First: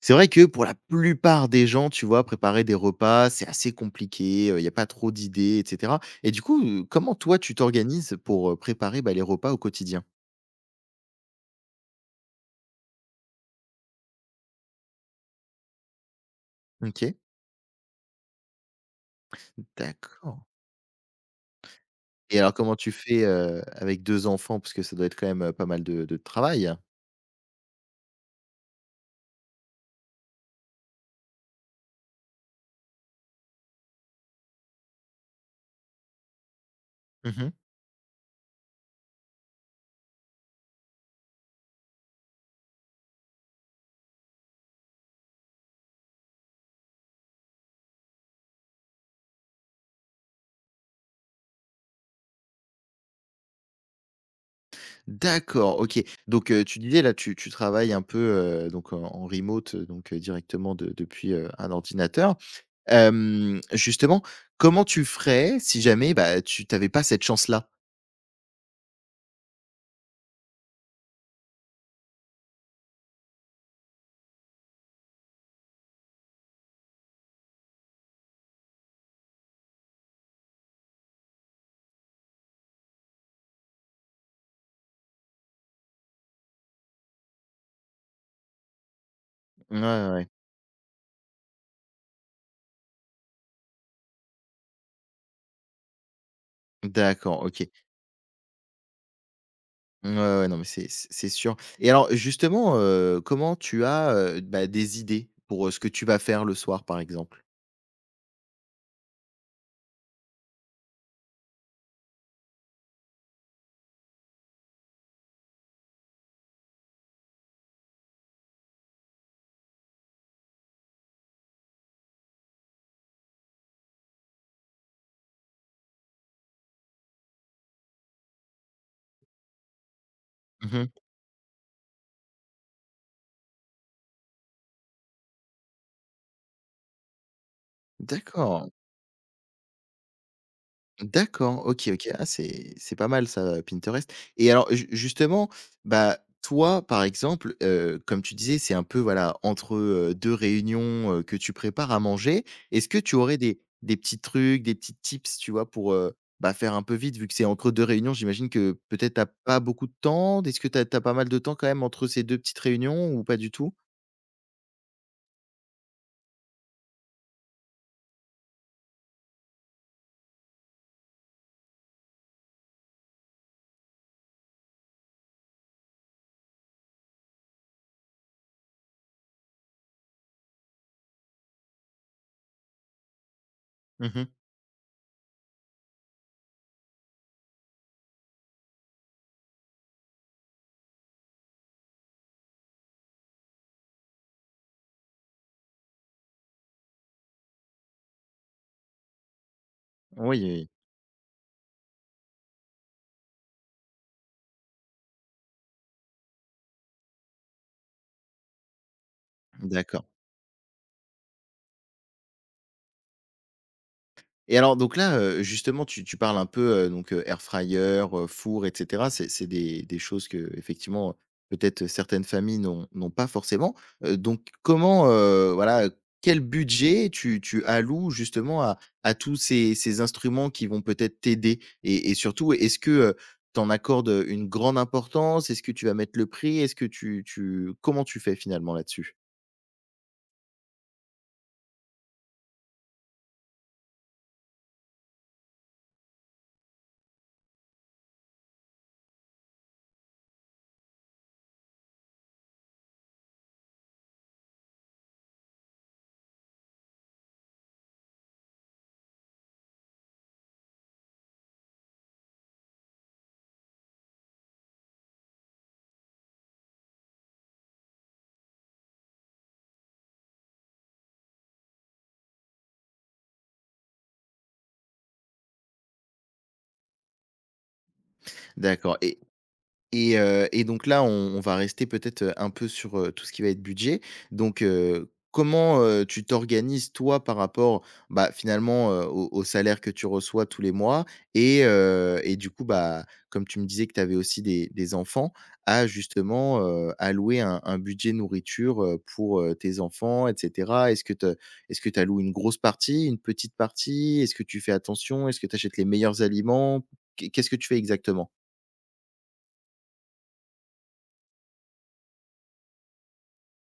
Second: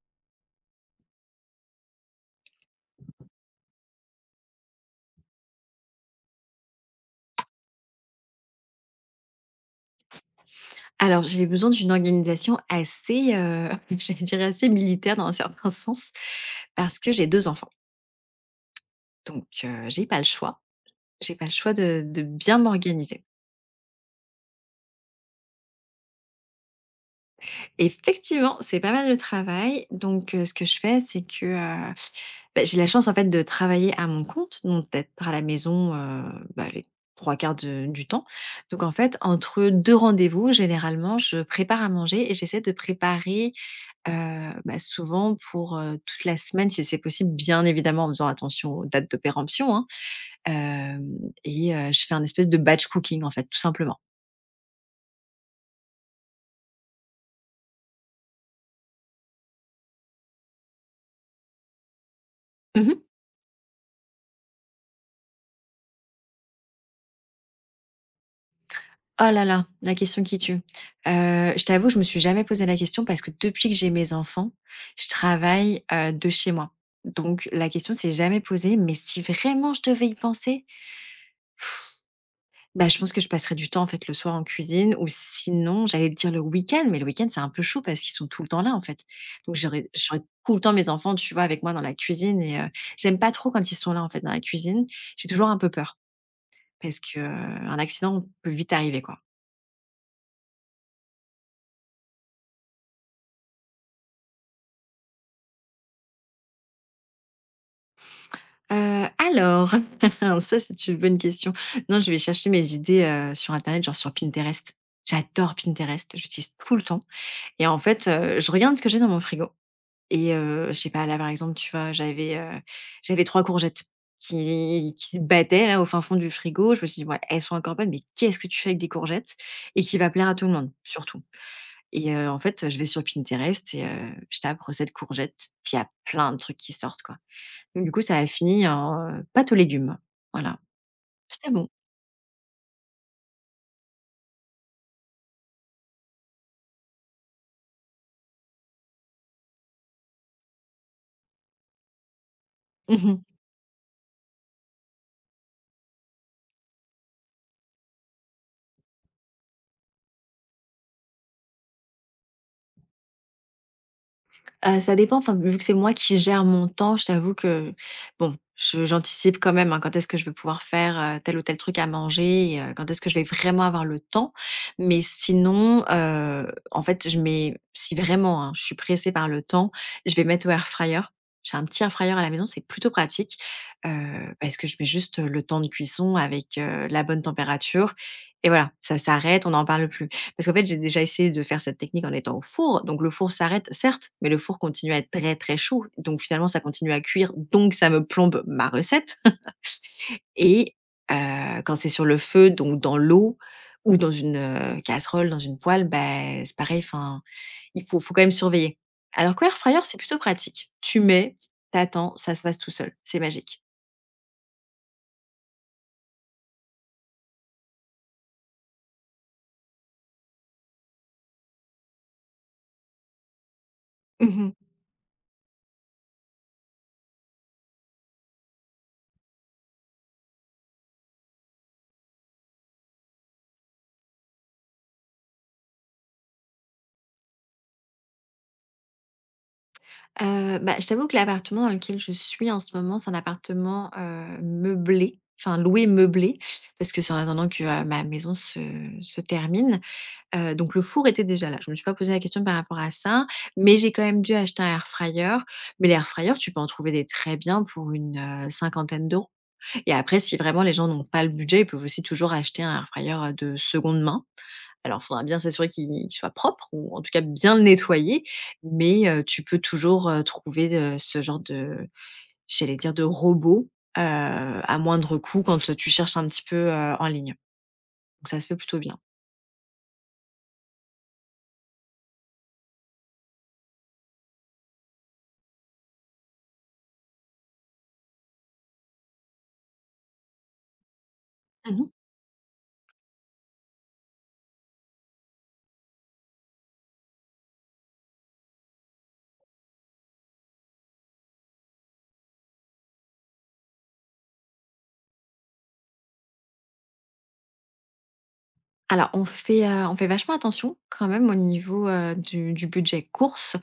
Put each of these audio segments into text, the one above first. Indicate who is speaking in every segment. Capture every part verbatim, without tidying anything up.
Speaker 1: C'est vrai que pour la plupart des gens, tu vois, préparer des repas, c'est assez compliqué, il y a pas trop d'idées et cetera et du coup, heu, comment toi tu t'organises pour, heu, préparer, bah, les repas au quotidien?
Speaker 2: Alors, j'ai besoin d'une organisation assez, heu, j'allais dire assez militaire dans un certain sens, parce que
Speaker 1: OK,
Speaker 2: j'ai deux enfants. Donc, heu, j'ai pas le
Speaker 1: d'accord.
Speaker 2: choix. J'ai pas le choix de de
Speaker 1: Et alors
Speaker 2: bien
Speaker 1: comment tu
Speaker 2: m'organiser.
Speaker 1: fais, heu, avec deux enfants? Parce que ça doit être quand même, heu, pas mal de de travail.
Speaker 2: Effectivement, c'est pas mal de travail. Donc, heu, ce que je fais, c'est que, heu, bah, j'ai la chance, en fait, de travailler à mon compte, donc d'être à la maison, heu, bah, les trois
Speaker 1: Mmh.
Speaker 2: quarts de du temps. Donc, en fait, entre deux rendez-vous, généralement, je prépare à manger et j'essaie de préparer, Heu, bah, souvent pour, heu, toute la semaine si c'est possible, bien évidemment en faisant attention aux dates de péremption, hein. Hem et heu, je fais un espèce de batch cooking en fait, tout simplement.
Speaker 1: D'accord, OK. Donc heu, tu disais là, tu tu travailles un peu, heu, donc en en remote, heu, donc heu, directement de depuis, heu, un ordinateur.
Speaker 2: Mmh.
Speaker 1: Hem, justement, comment tu ferais si jamais, bah, tu n'avais pas cette chance-là?
Speaker 2: Oh là là, la question qui tue. Heu, je t'avoue, je me suis jamais posé la question parce que depuis que j'ai mes enfants, je travaille, heu, de chez moi. Donc la question s'est jamais posée, mais si vraiment je devais y penser, Bah, je pense que je passerai du temps, en fait, le soir en cuisine ou sinon, j'allais te dire le week-end, mais le week-end, c'est un peu chaud parce qu'ils sont tout le temps là, en fait. Donc
Speaker 1: Ouais, ouais,
Speaker 2: j'aurais j'aurais
Speaker 1: ouais.
Speaker 2: tout le temps mes enfants, tu vois, avec moi dans la cuisine et heu, j'aime pas trop quand ils sont là, en fait, dans la cuisine. J'ai toujours un peu peur parce que euh,
Speaker 1: D'accord, OK.
Speaker 2: un accident peut vite arriver, quoi.
Speaker 1: Ouais, ouais, non, mais c'est c'est c'est sûr. Et alors justement, heu, comment tu as, heu, bah, des idées pour, heu, ce que tu vas faire le soir, par exemple?
Speaker 2: Heu, alors, ça, c'est une bonne question. Non, je vais chercher mes idées, heu, sur internet, genre sur Pinterest. J'adore Pinterest, j'utilise tout le temps et en fait, heu, je regarde ce que j'ai dans mon frigo. Et heu, je sais pas, là, par exemple, tu vois, j'avais, heu, j'avais trois courgettes qui qui se battaient, là, au fin fond du frigo. Je me suis dit: «Ouais, elles sont encore bonnes, mais qu'est-ce que tu fais avec des courgettes?» Et qui va plaire à tout le monde,
Speaker 1: Mmh.
Speaker 2: surtout. Et heu, en fait, je vais sur Pinterest et heu, je tape «recette courgettes», puis il y a plein de trucs qui sortent, quoi. Donc du coup, ça a fini
Speaker 1: D'accord.
Speaker 2: en, heu, pâte aux légumes. Voilà, c'était
Speaker 1: D'accord,
Speaker 2: bon.
Speaker 1: OK, OK. Ah, c'est c'est pas mal ça, heu, Pinterest. Et alors ju justement, bah, toi, par exemple, heu, comme tu disais, c'est un peu, voilà, entre, heu, deux réunions, heu, que tu prépares à manger. Est-ce que tu aurais des des petits trucs, des petits tips, tu vois, pour, heu, bah, faire un peu vite vu que c'est entre deux réunions? J'imagine que peut-être t'as pas beaucoup de temps. Est-ce que t'as as pas mal de temps quand même entre ces deux petites réunions ou pas du tout?
Speaker 2: Heu, ça dépend, enfin, vu que c'est moi qui gère mon temps, je t'avoue que, bon, je j'anticipe quand même, hein, quand est-ce que je vais pouvoir faire, heu, tel ou tel truc à manger et heu, quand est-ce que je vais vraiment avoir le temps. Mais sinon, heu, en fait, je mets si vraiment, hein, je suis pressée par le temps, je vais mettre au air fryer. J'ai un petit air fryer à la maison, c'est plutôt pratique, heu,
Speaker 1: Mmh.
Speaker 2: parce que je mets juste le temps de cuisson avec, heu, la bonne température et voilà, ça s'arrête, on n'en parle plus. Parce qu'en fait, j'ai déjà essayé de faire cette technique en étant au four, donc le four s'arrête, certes, mais le four continue à être très, très chaud, donc finalement, ça continue à cuire, donc ça me plombe ma recette
Speaker 1: Oui, oui,
Speaker 2: et heu, quand c'est sur le feu, donc dans l'eau ou dans une, heu, casserole, dans une poêle, ben c'est pareil, enfin, il faut faut quand même surveiller. Alors qu'air fryer, c'est
Speaker 1: d'accord.
Speaker 2: plutôt pratique. Tu mets, t'attends, ça se passe tout seul, c'est magique.
Speaker 1: Et alors donc là, heu, justement tu tu parles un peu, heu, donc, heu, air fryer, heu, four et cetera. C'est c'est des des choses qu'effectivement, heu, peut-être certaines familles n'ont n'ont pas forcément. Heu, donc comment, heu, voilà, quel budget tu tu alloues justement à à tous ces ces instruments qui vont peut-être t'aider? Et et surtout, est-ce que tu en accordes une grande importance? Est-ce que tu vas mettre le prix? Est-ce que tu tu comment tu fais finalement là-dessus?
Speaker 2: Heu, bah, je t'avoue que l'appartement dans lequel je suis en ce moment, c'est un appartement, heu, meublé, enfin loué meublé, parce que c'est en attendant que, heu, ma maison se se termine. Heu, donc le four était déjà là. Je me suis pas posé la question par rapport à ça, mais j'ai quand même dû acheter un air fryer. Mais l'air fryer, tu peux en trouver des très bien pour une, heu, cinquantaine d'euros et après si vraiment les gens n'ont pas le budget, ils peuvent aussi toujours acheter un air fryer, heu, de seconde main. Alors, il faudra bien s'assurer qu'il qu'il soit propre ou en tout cas bien le nettoyer, mais heu, tu peux toujours, heu, trouver, heu, ce genre de, j'allais dire, de robot, heu, à moindre coût quand, heu, tu cherches un petit peu, heu, en ligne. Donc ça se fait plutôt bien.
Speaker 1: D'accord. Et heu et donc là, on on va rester peut-être, heu, un peu sur, heu, tout ce qui va être budget. Donc heu, comment, heu, tu t'organises toi par rapport, bah, finalement, heu, au au salaire que tu reçois tous les mois et
Speaker 2: Mmh mh.
Speaker 1: heu et du coup, bah, comme tu me disais que tu avais aussi des des enfants, à justement, heu, allouer un un budget nourriture, heu, pour, heu, tes enfants et cetera? Est-ce que te est-ce que tu alloues une grosse partie, une petite partie? Est-ce que tu fais attention? Est-ce que tu achètes les meilleurs aliments? Qu'est qu'est-ce que tu fais exactement?
Speaker 2: Alors on fait, heu, on fait vachement attention quand même au niveau, heu, du du budget courses.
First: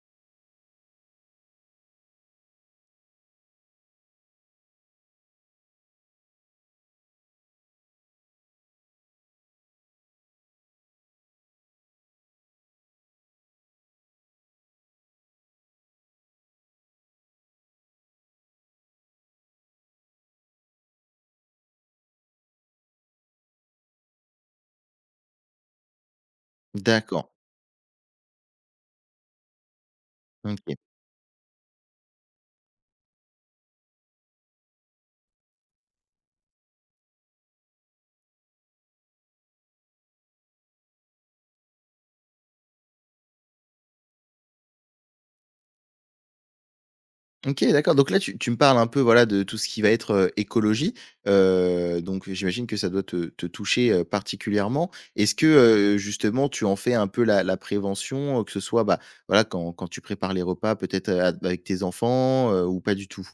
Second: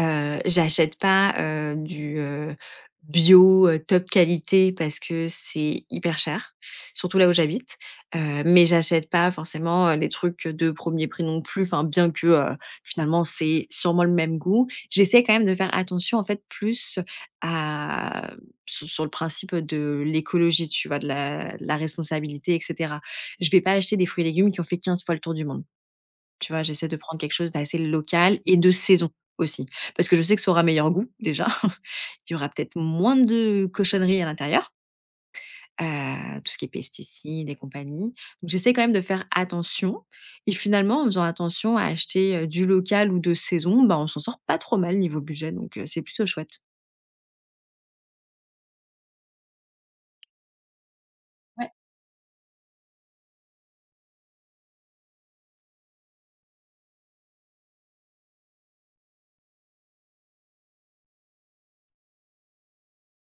Speaker 2: Heu, j'achète pas, heu, du, heu, bio, heu, top qualité parce que c'est hyper cher, surtout là où j'habite. Heu, mais j'achète pas forcément, heu, les trucs de premier prix non plus, enfin bien que, heu, finalement c'est sûrement le même goût. J'essaie quand même de faire attention en fait plus à sur sur le principe, de l'écologie, tu vois? De la de la responsabilité et cetera. Je vais pas acheter des fruits et légumes qui ont fait quinze fois le tour du monde. Tu vois? J'essaie de prendre
Speaker 1: D'accord,
Speaker 2: quelque chose d'assez local et de saison aussi. Parce que je sais que ça aura
Speaker 1: OK.
Speaker 2: meilleur goût déjà. Il y aura peut-être moins de cochonneries à l'intérieur, heu, tout ce qui est pesticides et compagnie. Donc j'essaie quand même de faire attention et finalement en faisant attention à acheter, heu, du local ou de saison, bah, on s'en sort pas trop mal niveau budget donc heu, c'est plutôt chouette.
Speaker 1: OK, d'accord. Donc là, tu tu me parles un peu, voilà, de tout ce qui va être, heu, écologie. Heu, donc j'imagine que ça doit te te toucher, heu, particulièrement. Est-ce que, heu, justement, tu en fais un peu la la prévention, heu, que ce soit, bah, voilà, quand quand tu prépares les repas peut-être, heu, ad avec tes enfants, heu, ou pas du tout?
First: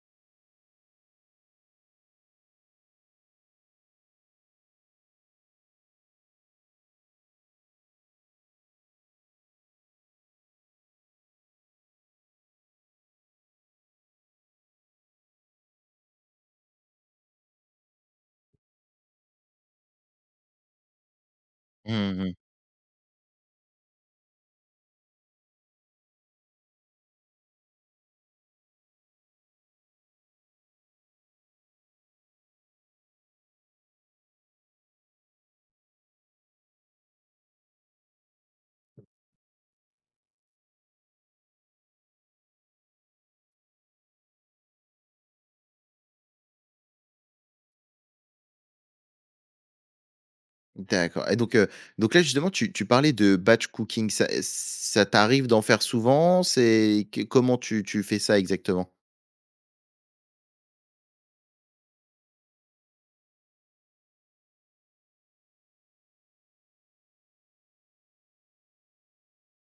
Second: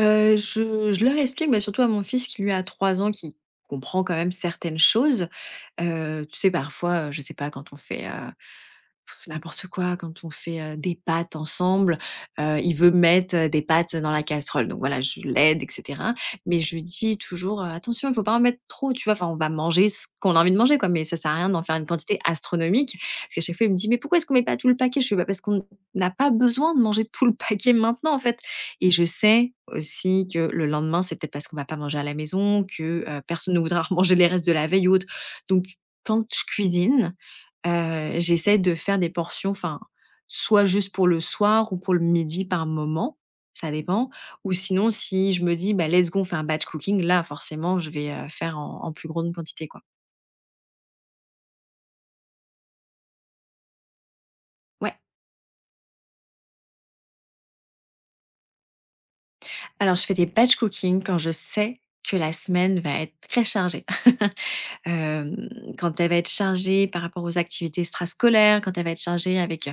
Speaker 2: Heu, je je leur explique, mais surtout à mon fils qui lui a trois ans, qui comprend quand même certaines choses. Heu, tu sais parfois, heu, je sais pas quand on fait, heu pff, N'importe quoi, quand on fait, heu, des pâtes ensemble, heu, il veut mettre, heu, des pâtes dans la casserole. Donc voilà, je l'aide et cetera. Mais je lui dis toujours, heu: «Attention, il faut pas en mettre trop», tu vois? Enfin, on va manger ce qu'on a envie de manger quoi, mais ça sert à rien d'en faire une quantité
Speaker 1: Mmh.
Speaker 2: astronomique. Parce qu'à chaque fois, il me dit: «Mais pourquoi est-ce qu'on met pas tout le paquet?» Je fais: «Bah, parce qu'on n'a pas besoin de manger tout le paquet maintenant, en fait». Et je sais aussi que le lendemain, c'est peut-être parce qu'on va pas manger à la maison, que, heu, personne ne voudra manger les restes de la veille ou autre. Donc quand je cuisine, Heu, j'essaie de faire des portions, enfin, soit juste pour le soir ou pour le midi par moment, ça dépend. Ou sinon, si je me dis: «Bah, let's go, on fait un batch cooking», là, forcément, je vais, heu, faire en en plus grande quantité, quoi.
Speaker 1: D'accord. Et donc, heu, donc là, justement, tu tu parlais de batch cooking. Ça
Speaker 2: Ouais.
Speaker 1: ça t'arrive d'en faire souvent? C'est que comment tu tu fais ça exactement?
Speaker 2: Alors, je fais des batch cooking quand je sais que la semaine va être très chargée. Hem, Quand elle va être chargée par rapport aux activités extrascolaires, quand elle va être chargée avec, heu,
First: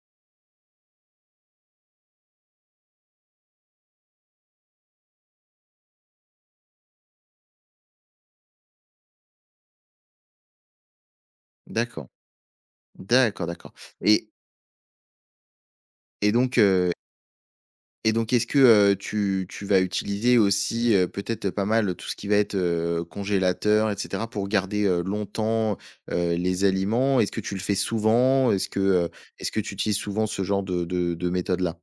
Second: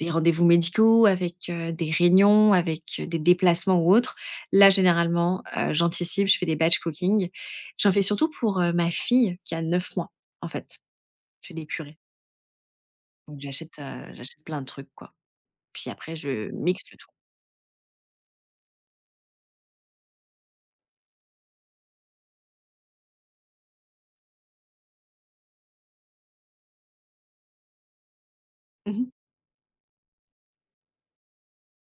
Speaker 2: des rendez-vous médicaux, avec, heu, des réunions, avec, heu, des déplacements ou autres. Là, généralement, heu, j'anticipe, je fais des batch cooking. J'en fais surtout pour, heu, ma fille qui a neuf mois, en fait. Je fais des purées.
Speaker 1: D'accord,
Speaker 2: Donc
Speaker 1: d'accord, d'accord.
Speaker 2: j'achète, heu,
Speaker 1: et
Speaker 2: j'achète plein de trucs, quoi. Puis après
Speaker 1: et
Speaker 2: je
Speaker 1: donc,
Speaker 2: mixe le tout.
Speaker 1: Et donc est-ce que, heu, tu tu vas utiliser aussi, heu, peut-être, pas mal tout ce qui va être, heu, congélateur et cetera pour garder, heu, longtemps, heu, les aliments? Est-ce que tu le fais souvent? Est-ce que,
Speaker 2: Mmh.
Speaker 1: heu, est-ce que tu utilises souvent ce genre de de de méthode-là?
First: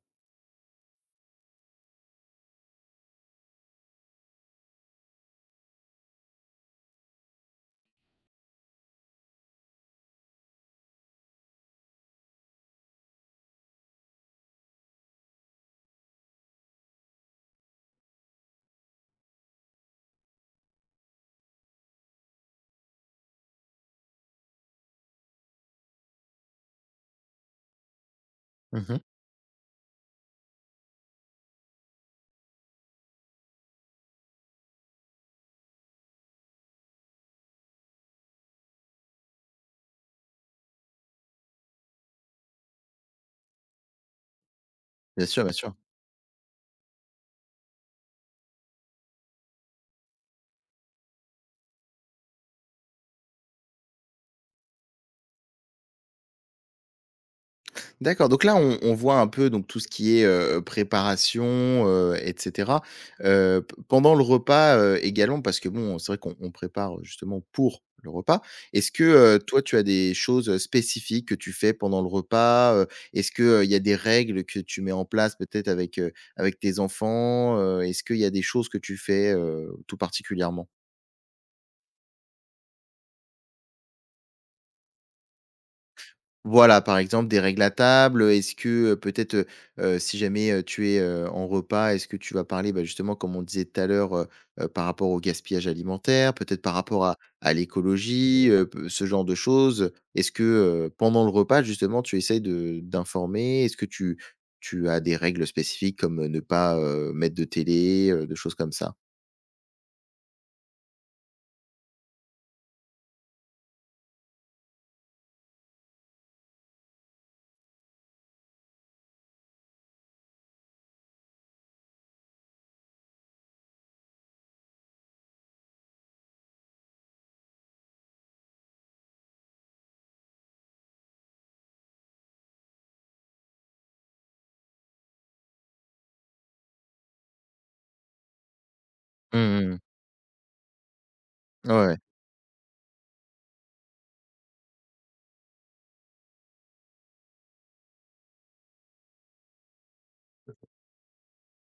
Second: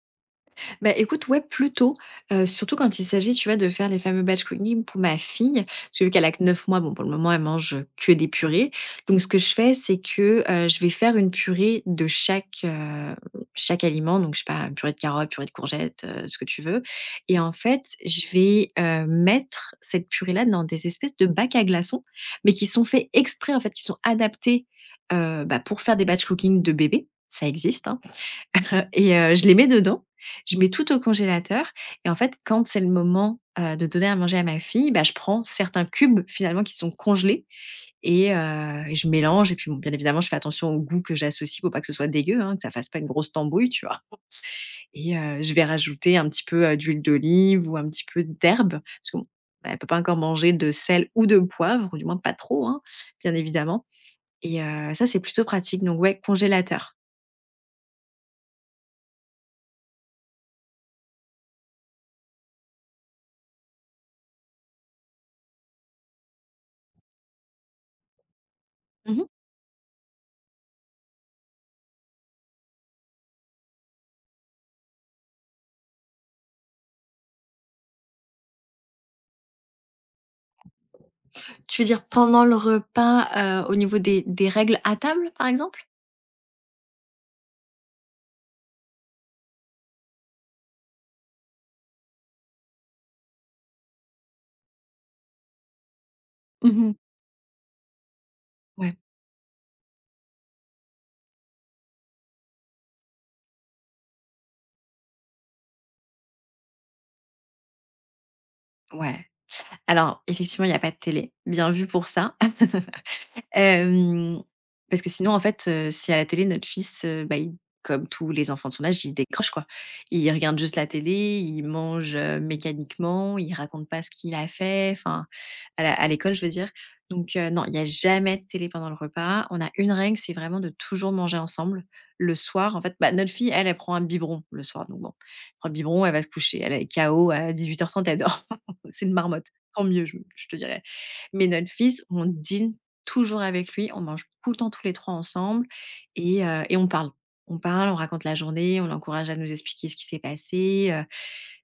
Speaker 2: Bah, écoute, ouais, plutôt, heu, surtout quand il s'agit, tu vois, de faire les fameux batch cooking pour ma fille, parce que vu qu'elle a que neuf mois, bon, pour le moment, elle mange, que des purées. Donc ce que je fais, c'est que, heu, je vais faire une purée de chaque, heu, chaque aliment, donc je sais pas, une purée de carottes, purée de courgettes, heu, ce que tu veux et en fait, je vais, heu, mettre cette purée-là dans des espèces de bacs à glaçons, mais qui sont faits exprès, en fait, qui sont adaptés, heu, bah, pour faire des batch cooking de bébés, ça existe, hein.
Speaker 1: Mmh.
Speaker 2: Et heu, je les mets dedans, je mets tout au congélateur et en fait, quand c'est le moment, heu, de donner à manger à ma fille, bah, je prends certains cubes finalement qui sont congelés et heu et je mélange et puis, bon, bien évidemment, je fais attention au goût que j'associe pour pas que ce soit dégueu, hein, que ça fasse pas une grosse tambouille, tu vois? Et
Speaker 1: Bien
Speaker 2: heu,
Speaker 1: sûr, bien
Speaker 2: je vais
Speaker 1: sûr.
Speaker 2: rajouter un petit peu, heu, d'huile d'olive ou un petit peu d'herbe parce que bon, bah, elle peut pas encore manger de sel ou de poivre ou du moins pas trop, hein, bien évidemment et heu, ça, c'est plutôt pratique donc ouais, congélateur.
Speaker 1: D'accord, donc là, on on voit un peu donc tout ce qui est, heu, préparation, heu et cetera. Heu, p pendant le repas, heu, également parce que bon, c'est vrai qu'on on prépare, justement pour le repas. Est-ce que,
Speaker 2: Mmh.
Speaker 1: heu, toi, tu as des choses spécifiques que tu fais pendant le repas? Heu, est-ce que, heu, il y a des règles que tu mets en place peut-être avec, heu, avec tes enfants? Heu, est-ce qu'il y a des choses que tu fais, heu, tout particulièrement?
Speaker 2: Tu veux dire pendant le repas, heu, au niveau des des règles à table, par exemple?
Speaker 1: Voilà, par exemple, des règles à table, est-ce que, heu, peut-être, heu heu, si jamais, heu, tu es, heu, en repas, est-ce que tu vas parler, bah, justement, comme on disait tout à l'heure, heu heu, par rapport au gaspillage alimentaire, peut-être
Speaker 2: Mmh
Speaker 1: par
Speaker 2: mh.
Speaker 1: rapport à à l'écologie, heu, p
Speaker 2: Ouais,
Speaker 1: ce genre de choses? Est-ce que, heu, pendant le repas, justement, tu essayes de d'informer? Est-ce que tu tu as des règles spécifiques comme, heu, ne pas, heu, mettre de télé, heu, de choses comme ça?
Speaker 2: ouais. Alors effectivement, il y a pas de télé, bien vu pour ça. Hem, Parce que sinon, en fait, heu, si à la télé, notre fils, heu, bah, il, comme tous les enfants de son âge, il décroche, quoi. Il regarde juste la télé, il mange, heu, mécaniquement, il raconte pas ce qu'il a fait, enfin, à la à l'école, je veux dire. Donc heu, non, il y a jamais de télé pendant le repas. On a une règle, c'est vraiment de toujours manger ensemble. Le soir, en fait, bah, notre fille, elle, elle prend un biberon le soir, donc bon, elle prend le biberon, elle va se coucher. Elle est K O à dix-huit heures trente, elle dort. C'est une marmotte.
Speaker 1: Mmh.
Speaker 2: Tant mieux, je je te dirais. Mais notre
Speaker 1: Ouais,
Speaker 2: fils, on dîne toujours avec lui, on mange tout le temps tous les trois ensemble et heu et on parle. On parle, on raconte la journée, on l'encourage à nous expliquer ce qui s'est passé,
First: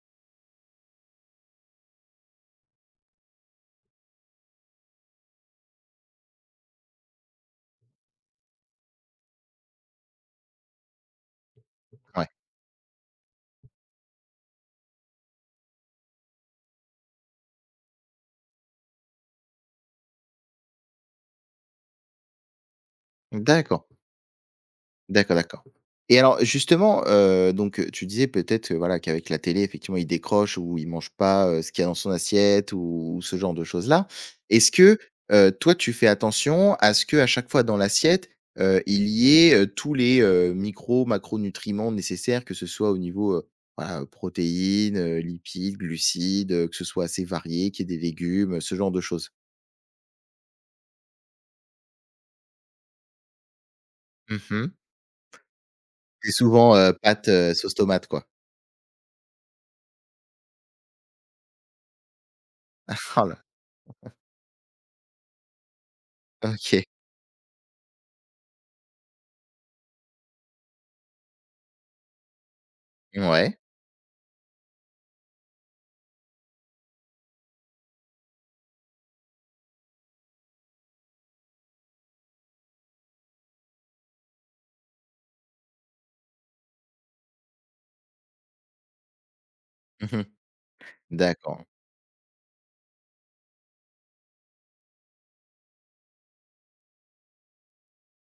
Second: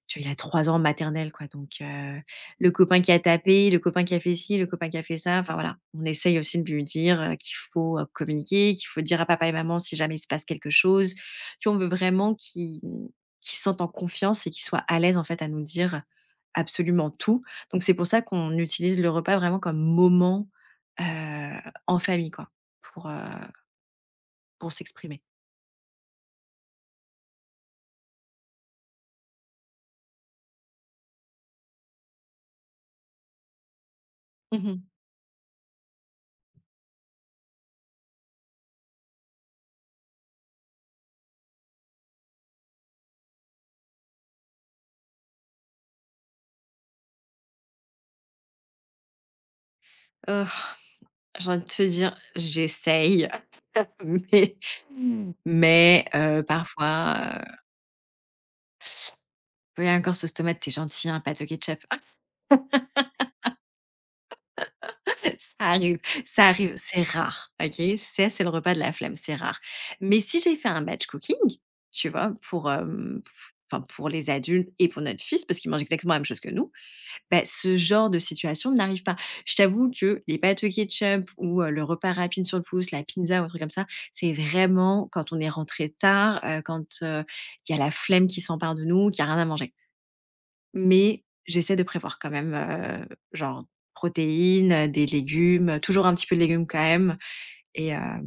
Speaker 2: tu vois, il a trois ans maternelle quoi, donc heu, le copain qui a tapé, le copain qui a fait ci, le copain qui a fait ça, enfin voilà. On essaye aussi de lui dire, heu, qu'il faut, heu, communiquer, qu'il faut dire à papa et maman si jamais il se passe quelque chose. Tu On veut
Speaker 1: ouais.
Speaker 2: vraiment qu'ils qu'ils se sentent en confiance et qu'ils soient à l'aise en fait à nous dire absolument tout. Donc c'est pour ça qu'on utilise le repas vraiment comme moment, heu, en famille quoi, pour, heu,
Speaker 1: D'accord.
Speaker 2: pour s'exprimer.
Speaker 1: D'accord, d'accord. Et alors justement, heu, donc, heu, tu disais peut-être, heu, voilà, qu'avec la télé, effectivement, il décroche ou il mange pas, heu, ce qu'il y a dans son assiette ou ou ce genre de choses-là.
Speaker 2: Mmh
Speaker 1: Est-ce
Speaker 2: mh.
Speaker 1: que, heu, toi, tu fais attention à ce qu'à chaque fois dans l'assiette, heu, il y ait, heu, tous les, heu, micros, macronutriments nécessaires, que ce soit au niveau, heu, voilà, heu, protéines, heu, lipides, glucides, heu, que ce soit assez varié, qu'il y ait des légumes, euh, ce genre de choses?
Speaker 2: J'ai envie de te dire: «J'essaye». Mais
Speaker 1: Mmh.
Speaker 2: mais
Speaker 1: C'est
Speaker 2: heu,
Speaker 1: souvent, heu,
Speaker 2: parfois,
Speaker 1: pâtes,
Speaker 2: heu:
Speaker 1: heu, sauce tomate, quoi?
Speaker 2: «Oui, encore sauce tomate, tu es gentil, un pâte au ketchup».
Speaker 1: Oh là!
Speaker 2: Ça arrive, ça arrive,
Speaker 1: OK.
Speaker 2: c'est rare, OK? Ça, c'est le repas de la flemme, c'est rare. Mais si j'ai fait un batch cooking, tu vois? Pour, hem,
Speaker 1: Ouais.
Speaker 2: enfin, pour les adultes et pour notre fils, parce qu'il mange exactement la même chose que nous. Bah, ce genre de situation n'arrive pas. Je t'avoue que les pâtes au ketchup ou heu, le repas rapide sur le pouce, la pizza ou un truc comme ça, c'est vraiment quand on est rentré tard, heu, quand, heu, il y a la flemme qui s'empare de nous, qu'il y a rien à manger.
Speaker 1: Mmh.
Speaker 2: Mais
Speaker 1: D'accord.
Speaker 2: j'essaie de prévoir quand même, heu, genre protéines, heu, des légumes, heu, toujours un petit peu de légumes quand même et hem,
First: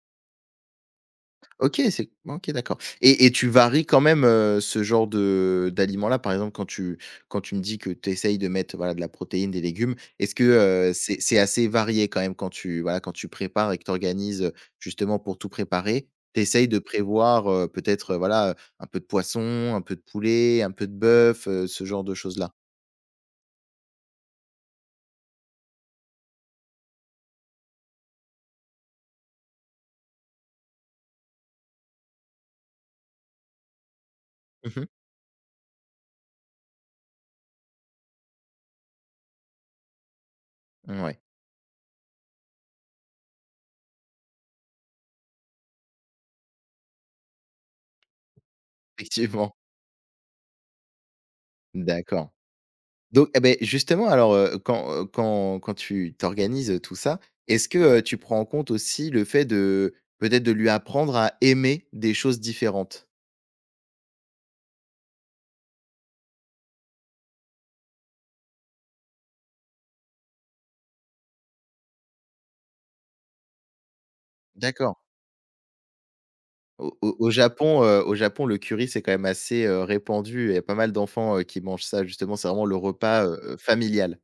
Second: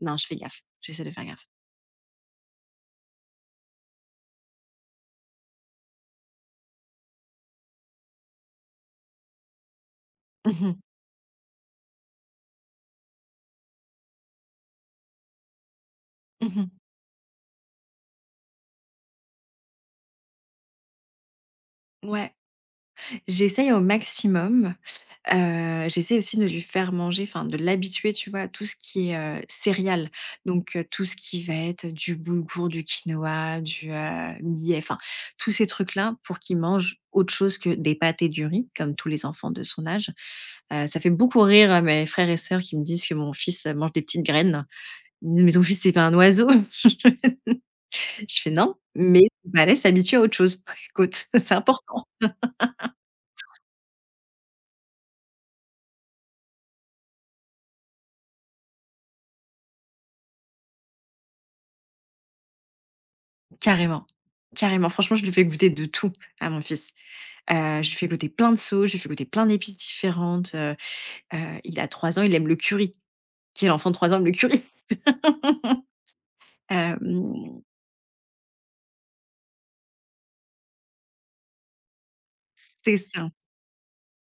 Speaker 2: non, je fais gaffe, j'essaie de faire gaffe.
Speaker 1: OK, c'est OK, d'accord. et et tu varies quand même, heu, ce genre de d'aliments-là? Par exemple, quand tu quand tu me dis que tu essayes de mettre, voilà, de la protéine, des légumes, est-ce que,
Speaker 2: Mmh mh.
Speaker 1: heu, c'est c'est assez varié quand même quand tu, voilà, quand tu prépares et que tu organises, justement pour tout préparer, tu essayes
Speaker 2: Mmh.
Speaker 1: de prévoir, heu, peut-être, heu, voilà, un peu de poisson, un peu de poulet, un peu de bœuf, heu, ce genre de
Speaker 2: Ouais.
Speaker 1: choses-là?
Speaker 2: J'essaye au maximum. Heu, j'essaie aussi de lui faire manger, enfin de l'habituer, tu vois, à tout ce qui est, heu, céréales. Donc, heu, tout ce qui va être du boulgour, du quinoa, du, heu, millet,
Speaker 1: Mmh.
Speaker 2: enfin tous ces trucs-là pour qu'il mange autre chose que des pâtes et du riz, comme tous les enfants de son âge. Heu, ça fait
Speaker 1: Ouais,
Speaker 2: beaucoup rire, heu, mes frères et sœurs qui me disent que mon fils, heu, mange des petites graines. Ils me disent: «Mais ton fils, c'est pas un oiseau?» Je fais: «Non, mais
Speaker 1: effectivement.
Speaker 2: bah, laisse s'habituer à autre chose. Écoute, c'est important».
Speaker 1: D'accord. Donc et beh, justement alors, heu, quand, heu, quand quand tu t'organises, tout ça, est-ce que, heu, tu prends en compte aussi le fait de peut-être de lui apprendre à aimer des choses différentes?
Speaker 2: Carrément, carrément. Franchement, je lui fais goûter de tout à mon fils. Heu, je lui fais goûter plein de sauces, je lui fais goûter plein d'épices différentes, heu heu, Il a trois ans, il aime le curry. Quel enfant de trois ans aime le curry?
Speaker 1: D'accord. Au au au
Speaker 2: Hem,
Speaker 1: Japon, heu, au Japon, le curry, c'est quand même assez, heu, répandu, il y a pas mal d'enfants, heu, qui mangent ça justement, c'est vraiment le
Speaker 2: c'est
Speaker 1: repas,
Speaker 2: ça.
Speaker 1: heu, familial.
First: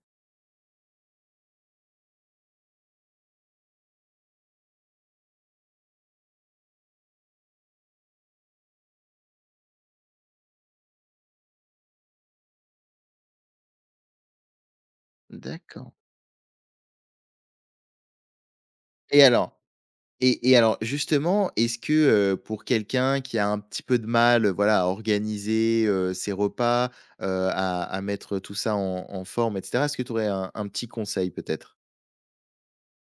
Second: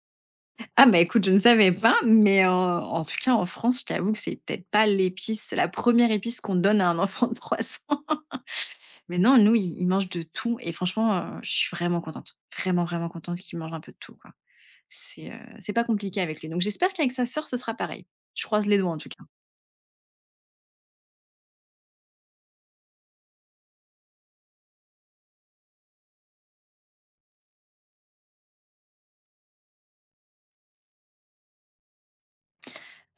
Speaker 2: Ah bah, écoute, je ne savais pas, mais en en tout cas, en France, je t'avoue que c'est peut-être pas l'épice la première épice qu'on donne à un enfant de trois ans. Mais non, nous, il il mange de tout et franchement, heu, je suis vraiment contente. Vraiment, vraiment contente qu'il mange un peu de tout, quoi. C'est, heu, c'est pas
Speaker 1: D'accord
Speaker 2: compliqué avec lui. Donc j'espère qu'avec sa sœur, ce sera pareil. Je croise les doigts en tout
Speaker 1: et
Speaker 2: cas.
Speaker 1: alors Et et alors justement, est-ce que, heu, pour quelqu'un qui a un petit peu de mal, heu, voilà, à organiser, heu, ses repas, heu, à à mettre tout ça en en forme et cetera, est-ce que tu aurais un un petit conseil peut-être?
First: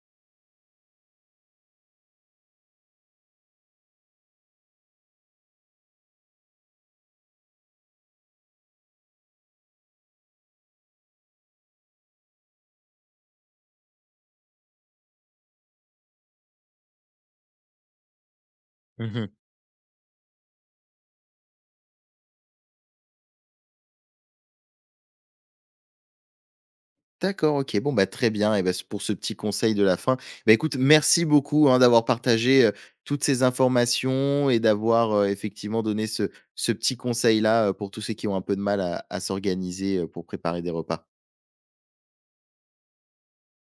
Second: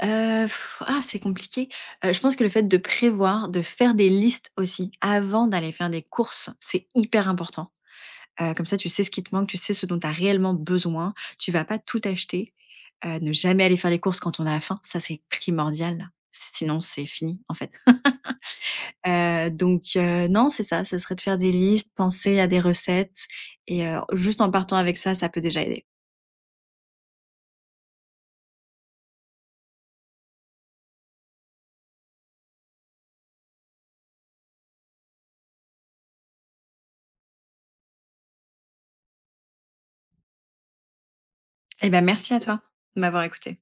Speaker 2: Heu, ah c'est compliqué. Heu, je pense que le fait de prévoir, de faire des listes aussi avant d'aller faire des courses, c'est hyper important. Heu, comme ça, tu sais ce qui te manque, tu sais ce dont tu as réellement besoin. Tu vas pas tout acheter. Heu, ne jamais aller faire les courses quand on a faim, ça c'est primordial. Sinon c'est fini en fait.
Speaker 1: Mmh.
Speaker 2: Heu, donc heu, non, c'est ça, ce serait de faire des listes, penser à des recettes et heu, juste en partant avec ça, ça peut déjà aider.
Speaker 1: D'accord, OK, bon, bah, très bien. Et bah, c pour ce petit conseil de la fin. Bah, écoute, merci beaucoup, hein, d'avoir partagé, heu, toutes ces informations et d'avoir, heu, effectivement donné ce ce petit conseil-là, heu, pour tous ceux qui ont un peu de mal à à s'organiser, heu, pour préparer des repas.
Speaker 2: Eh ben, merci à toi de m'avoir écoutée.